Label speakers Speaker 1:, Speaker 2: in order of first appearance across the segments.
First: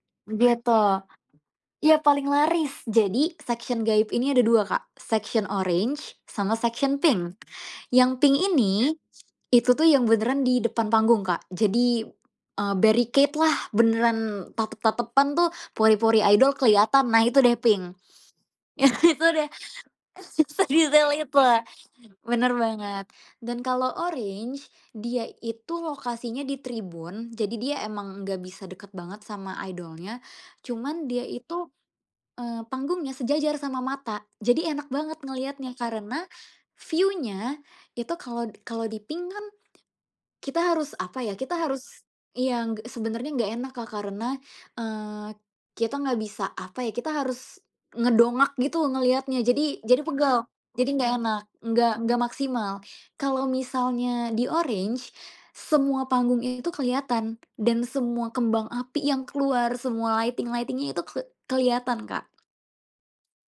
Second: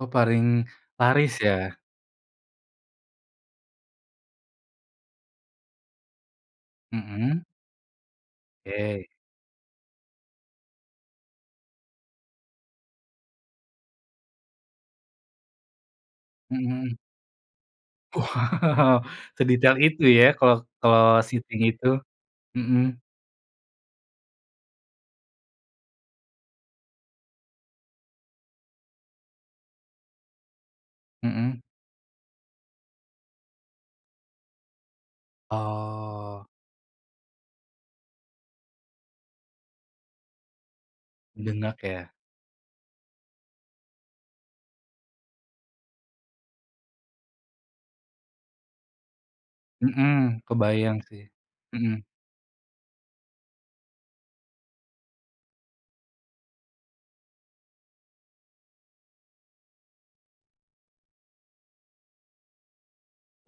Speaker 1: Oh paring
Speaker 2: Gitu,
Speaker 1: laris ya.
Speaker 2: ya paling laris jadi section gaib ini ada 2 Kak, section oranye sama section pink,
Speaker 1: Mhm.
Speaker 2: yang pink ini,
Speaker 1: Oke.
Speaker 2: itu tuh yang beneran di depan panggung Kak jadi, eee, barricade lah beneran tatep-tatepan tuh pori-pori idol
Speaker 1: Mhm.
Speaker 2: keliatan nah itu deh pink,
Speaker 1: Wow
Speaker 2: nah itu deh,
Speaker 1: sedetail itu ya
Speaker 2: s
Speaker 1: kalo kalo
Speaker 2: sedetail itu,
Speaker 1: seating itu,
Speaker 2: bener
Speaker 1: mhm.
Speaker 2: banget, dan kalau oranye dia itu lokasinya di tribun jadi dia emang nggak bisa dekat banget sama idolnya, cuman dia
Speaker 1: Mhm.
Speaker 2: itu, eee, panggungnya sejajar sama mata, jadi enak banget ngeliatnya karena,
Speaker 1: Oh.
Speaker 2: view-nya itu kalo kalo di pink kan, kita harus apa ya, kita
Speaker 1: Dengak
Speaker 2: harus
Speaker 1: ya?
Speaker 2: iya g sebenarnya nggak enak Kak karena, eee, kita nggak bisa apa ya, kita harus, ngedongak gitu ngelihatnya, jadi jadi
Speaker 1: Mhm,
Speaker 2: pegel, jadi
Speaker 1: kebayang
Speaker 2: nggak
Speaker 1: sih,
Speaker 2: enak, nggak
Speaker 1: mhm.
Speaker 2: nggak maksimal, kalau misalnya di oranye, semua panggungnya itu kelihatan dan semua kembang api yang keluar semua lighting-lighting-nya itu ke kelihatan Kak.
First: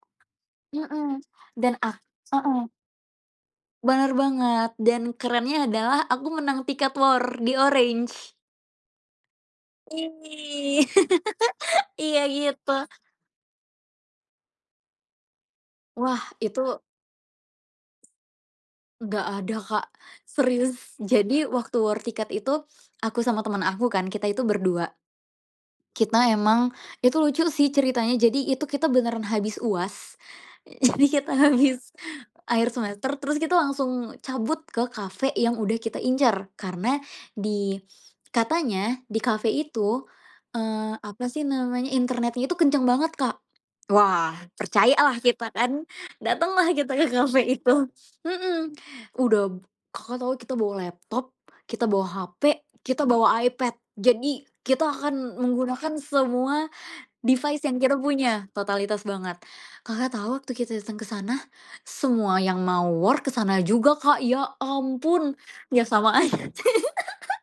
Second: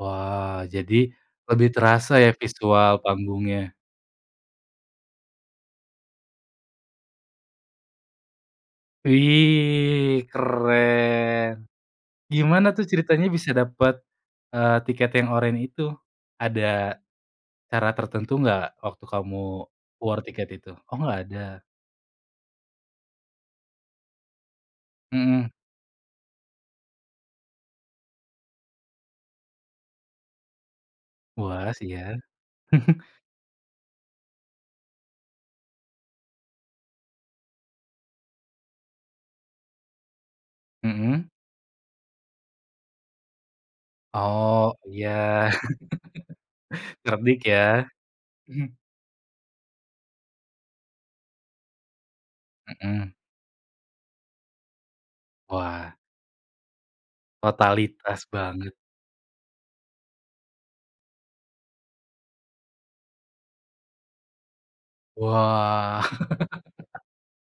Speaker 1: Wah, jadi,
Speaker 2: Mhm,
Speaker 1: lebih
Speaker 2: dan ak
Speaker 1: terasa ya
Speaker 2: heeh.
Speaker 1: visual panggungnya?
Speaker 2: Bener banget dan kerennya adalah aku menang tiket war di oranye.
Speaker 1: Wih
Speaker 2: Ih,
Speaker 1: keren,
Speaker 2: iya
Speaker 1: gimana
Speaker 2: gitu.
Speaker 1: tuh ceritanya bisa dapet, eee, tiket yang oranye itu?
Speaker 2: Wah,
Speaker 1: Ada,
Speaker 2: itu
Speaker 1: cara tertentu gak waktu kamu
Speaker 2: Ga ada Kak,
Speaker 1: war tiket itu? Oh
Speaker 2: serius
Speaker 1: gak ada.
Speaker 2: jadi waktu war tiket itu aku sama temen aku kan kita itu berdua.
Speaker 1: Mhm.
Speaker 2: Kita emang itu lucu sih ceritanya, jadi itu kita beneran habis UAS, jadi kita
Speaker 1: Puas,
Speaker 2: habis
Speaker 1: iya.
Speaker 2: akhir semester terus kita langsung cabut ke cafe yang udah kita incar karena di katanya di cafe itu, eee, apa
Speaker 1: Mhm.
Speaker 2: sih namanya, internetnya itu kenceng banget Kak, wah
Speaker 1: Oh iya.
Speaker 2: percayalah kita kan datanglah kita ke
Speaker 1: Cerdik
Speaker 2: cafe
Speaker 1: ya.
Speaker 2: itu, mhm,
Speaker 1: Mhm
Speaker 2: udah Kakak, tahu kita bawa laptop, kita bawa HP, kita
Speaker 1: Mhm.
Speaker 2: bawa iPad jadi kita akan
Speaker 1: Wah.
Speaker 2: menggunakan semua, device yang kita
Speaker 1: Totalitas
Speaker 2: punya
Speaker 1: banget.
Speaker 2: totalitas banget, Kakak, tau waktu kita datang ke sana semua yang mau war ke sana juga Kak, ya ampun ya
Speaker 1: Wah.
Speaker 2: sama aja.